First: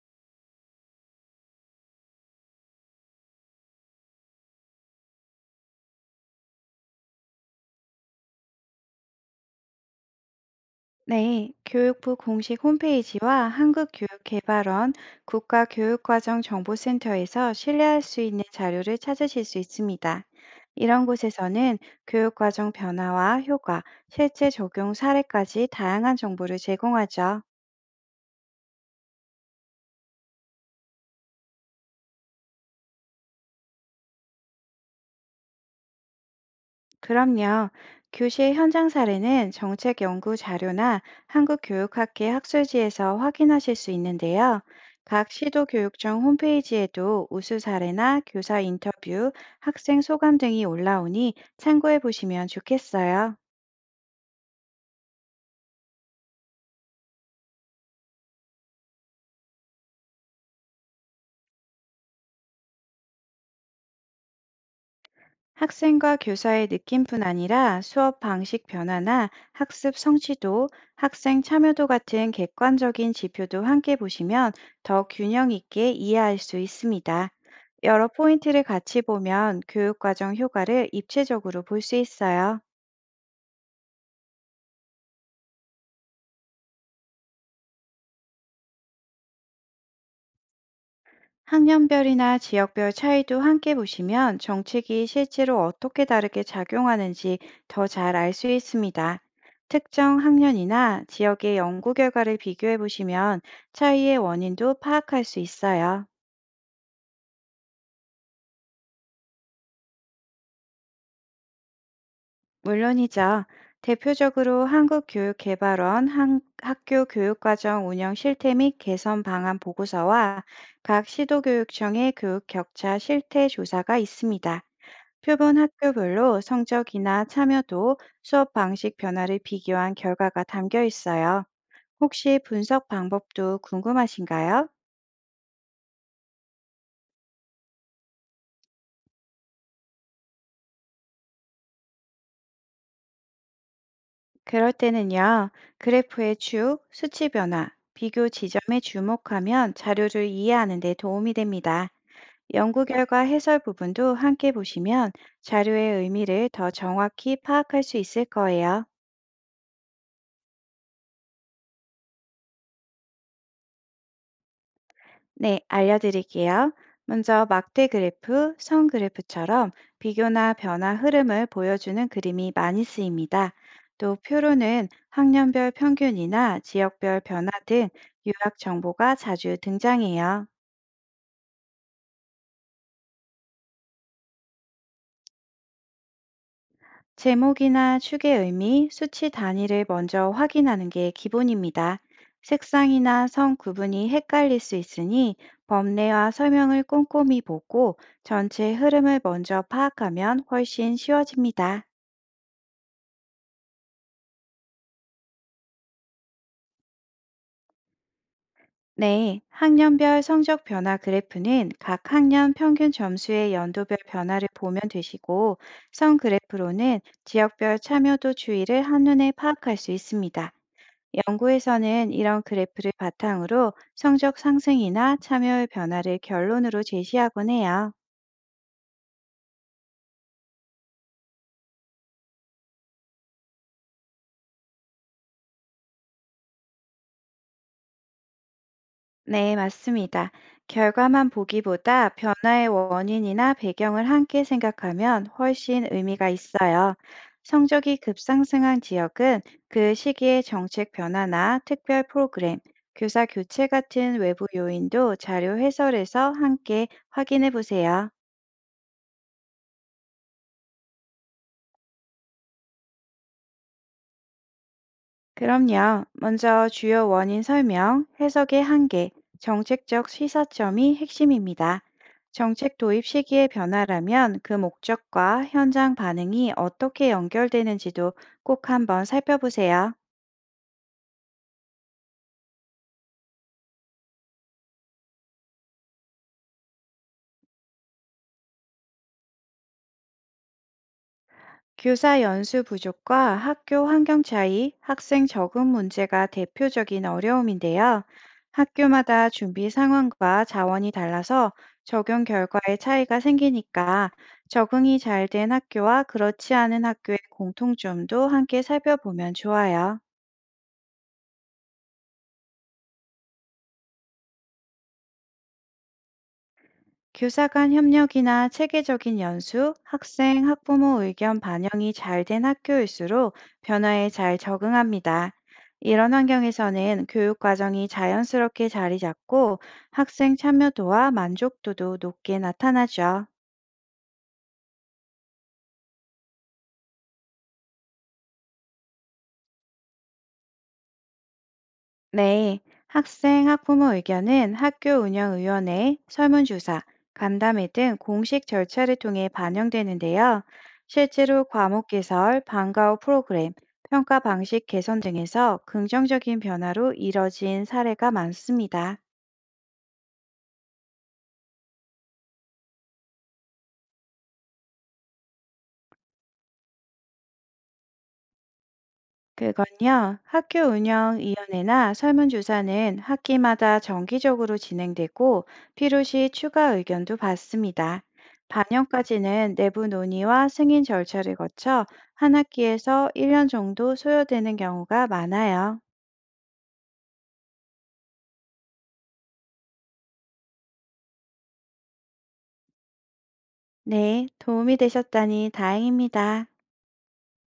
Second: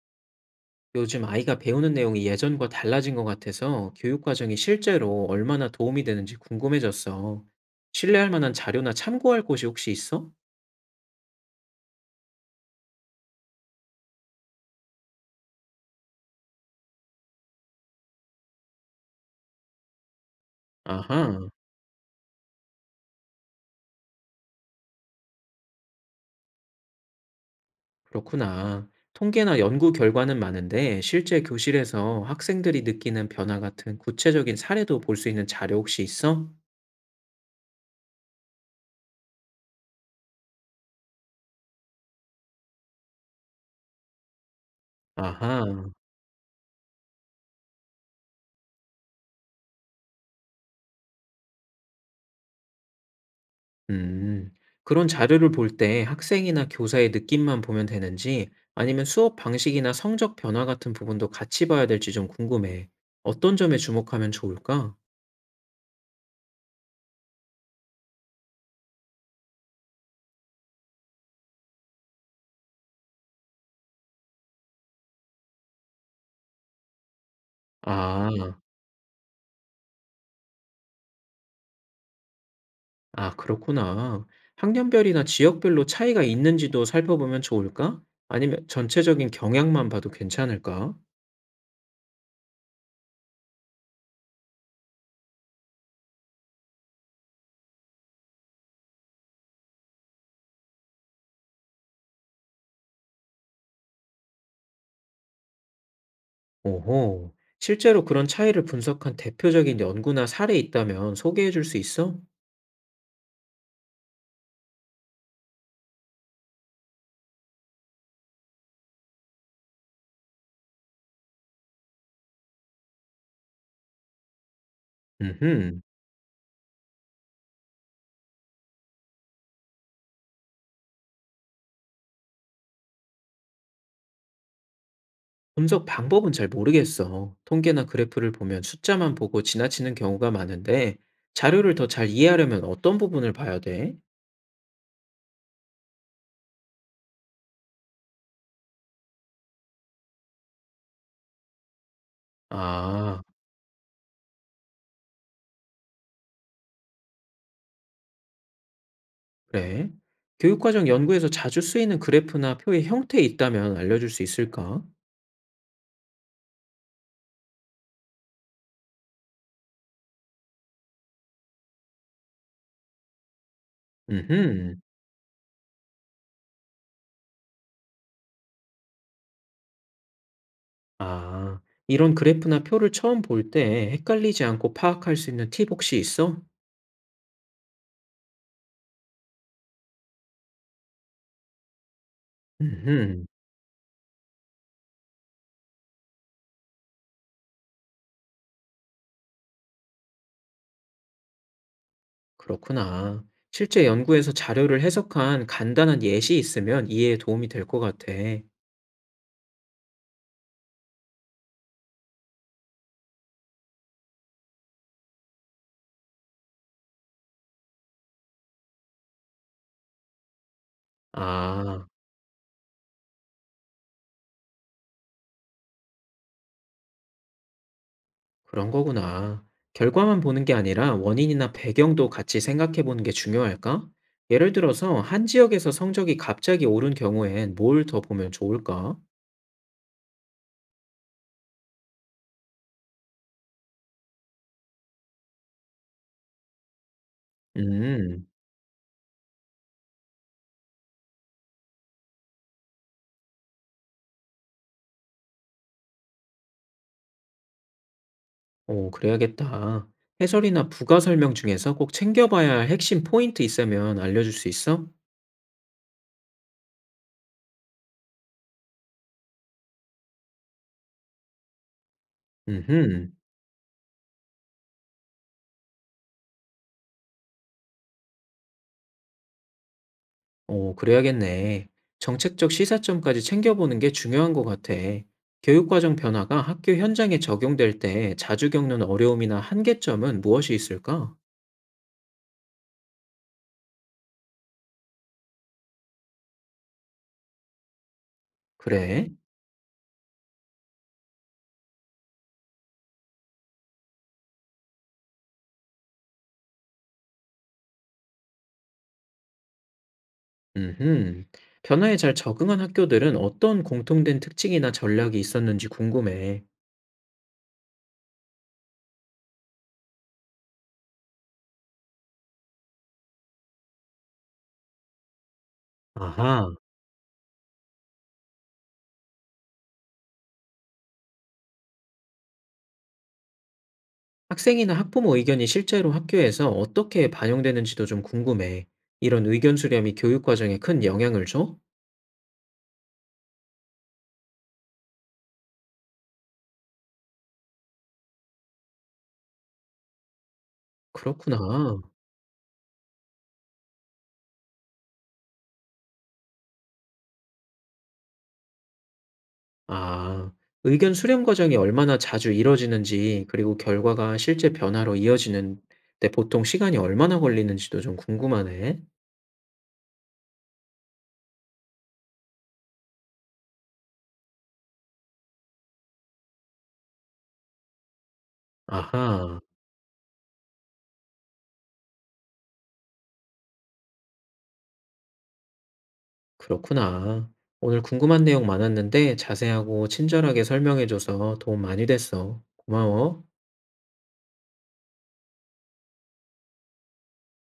요즘 아이가 배우는 내용이 예전과 달라진 것 같아서 교육 과정이 실제로 얼마나 도움이 되는지 궁금해졌어. 신뢰할 만한 자료나 참고할 곳이 혹시 있어? 네, 교육부 공식 홈페이지와 한국교육개발원 국가교육과정정보센터에서 신뢰할 수 있는 자료를 찾으실 수 있습니다. 이런 아하, 곳에서는 교육과정 변화와 효과, 실제 적용 사례까지 다양한 정보를 제공하죠. 그렇구나. 통계나 연구 결과는 많은데 실제 교실에서 학생들이 느끼는 변화 같은 구체적인 사례도 볼 수 있는 자료 혹시 있어? 그럼요. 교실 현장 사례는 정책 연구 자료나 한국교육학회 학술지에서 확인하실 수 있는데요. 각 아하. 시도교육청 홈페이지에도 우수 사례나 교사 인터뷰, 학생 소감 등이 올라오니 참고해 보시면 좋겠어요. 음, 그런 자료를 볼 때 학생이나 교사의 느낌만 보면 되는지 아니면 수업 방식이나 성적 변화 같은 부분도 같이 봐야 될지 좀 궁금해. 어떤 점에 주목하면 좋을까? 학생과 교사의 느낌뿐 아니라 수업 방식 변화나 학습 성취도, 학생 참여도 같은 객관적인 지표도 함께 보시면 더 균형 있게 이해할 수 있습니다. 여러 아, 포인트를 같이 보면 교육과정 효과를 입체적으로 볼 수 있어요. 아, 그렇구나. 학년별이나 지역별로 차이가 있는지도 살펴보면 좋을까? 아니면 전체적인 경향만 봐도 괜찮을까? 학년별이나 지역별 차이도 함께 보시면 정책이 실제로 어떻게 다르게 작용하는지 더 잘 알 수 있습니다. 특정 학년이나 지역의 연구 결과를 비교해 보시면 차이의 원인도 파악할 수 있어요. 오호, 실제로 그런 차이를 분석한 대표적인 연구나 사례 있다면 소개해 줄 수 있어? 물론이죠. 대표적으로 한국교육개발원 학교 교육과정 운영 실태 및 개선 방안 보고서와 각 시도교육청의 교육 격차 실태 조사가 있습니다. 표본 음흠. 학교별로 성적이나 참여도, 수업 방식 변화를 비교한 결과가 담겨 있어요. 혹시 분석 방법도 궁금하신가요? 분석 방법은 잘 모르겠어. 통계나 그래프를 보면 숫자만 보고 지나치는 경우가 많은데, 자료를 더 잘 이해하려면 어떤 부분을 봐야 돼? 그럴 때는요, 그래프의 축, 수치 변화, 비교 지점에 주목하면 자료를 이해하는 데 도움이 됩니다. 연구 결과 아, 해설 부분도 함께 보시면 자료의 의미를 더 정확히 파악할 수 있을 거예요. 그래. 교육과정 연구에서 자주 쓰이는 그래프나 표의 형태에 있다면 알려줄 수 있을까? 네, 알려드릴게요. 먼저 막대 그래프, 선 그래프처럼 비교나 변화 흐름을 보여주는 그림이 많이 쓰입니다. 또 음흠. 표로는 학년별 평균이나 지역별 변화 등 유학 정보가 자주 등장해요. 아, 이런 그래프나 표를 처음 볼 때 헷갈리지 않고 파악할 수 있는 팁 혹시 있어? 제목이나 축의 의미, 수치 단위를 먼저 확인하는 게 기본입니다. 음흠. 색상이나 성 구분이 헷갈릴 수 있으니 법례와 설명을 꼼꼼히 보고 전체 흐름을 먼저 파악하면 훨씬 쉬워집니다. 그렇구나. 실제 연구에서 자료를 해석한 간단한 예시 있으면 이해에 도움이 될 것 같아. 네, 학년별 성적 변화 그래프는 각 학년 평균 점수의 연도별 변화를 보면 되시고, 성 그래프로는 지역별 참여도 추이를 한눈에 파악할 수 있습니다. 아. 연구에서는 이런 그래프를 바탕으로 성적 상승이나 참여율 변화를 결론으로 제시하곤 해요. 그런 거구나. 결과만 보는 게 아니라 원인이나 배경도 같이 생각해 보는 게 중요할까? 예를 들어서 한 지역에서 성적이 갑자기 오른 경우엔 뭘 더 보면 좋을까? 네, 맞습니다. 결과만 보기보다 변화의 원인이나 배경을 함께 생각하면 훨씬 의미가 있어요. 성적이 음, 급상승한 지역은 그 시기의 정책 변화나 특별 프로그램, 교사 교체 같은 외부 요인도 자료 해설에서 함께 확인해 보세요. 오, 그래야겠다. 해설이나 부가 설명 중에서 꼭 챙겨봐야 할 핵심 포인트 있으면 알려줄 수 있어? 그럼요. 먼저 주요 원인 설명, 해석의 한계, 정책적 시사점이 핵심입니다. 정책 도입 음흠, 시기의 변화라면 그 목적과 현장 반응이 어떻게 연결되는지도 꼭 한번 살펴보세요. 오, 그래야겠네. 정책적 시사점까지 챙겨보는 게 중요한 것 같아. 교육과정 변화가 학교 현장에 적용될 때 자주 겪는 어려움이나 한계점은 무엇이 있을까? 교사 연수 부족과 학교 환경 차이, 학생 적응 문제가 대표적인 어려움인데요. 그래? 학교마다 준비 상황과 자원이 달라서 적용 결과의 차이가 생기니까 적응이 잘 된 학교와 그렇지 않은 학교의 공통점도 함께 살펴보면 좋아요. 음흠. 변화에 잘 적응한 학교들은 어떤 공통된 특징이나 전략이 있었는지 궁금해. 교사 간 협력이나 체계적인 연수, 학생, 학부모 의견 반영이 잘 된 학교일수록 변화에 잘 적응합니다. 이런 아하. 환경에서는 교육 과정이 자연스럽게 자리 잡고 학생 참여도와 만족도도 높게 나타나죠. 학생이나 학부모 의견이 실제로 학교에서 어떻게 반영되는지도 좀 궁금해. 이런 의견 수렴이 교육 과정에 큰 영향을 줘? 네, 학생, 학부모 의견은 학교 운영위원회, 설문조사, 간담회 등 공식 절차를 통해 반영되는데요. 그렇구나. 실제로 과목 개설, 방과 후 프로그램, 평가 방식 개선 등에서 긍정적인 변화로 이뤄진 사례가 많습니다. 아, 의견 수렴 과정이 얼마나 자주 이뤄지는지, 그리고 결과가 실제 변화로 이어지는데 보통 시간이 얼마나 걸리는지도 좀 궁금하네. 그건요, 학교 운영위원회나 설문조사는 학기마다 정기적으로 진행되고 필요시 추가 의견도 받습니다. 아하. 반영까지는 내부 논의와 승인 절차를 거쳐 한 학기에서 1년 정도 소요되는 경우가 많아요. 그렇구나. 오늘 궁금한 내용 많았는데 자세하고 친절하게 설명해줘서 도움 많이 됐어. 고마워. 네, 도움이 되셨다니 다행입니다.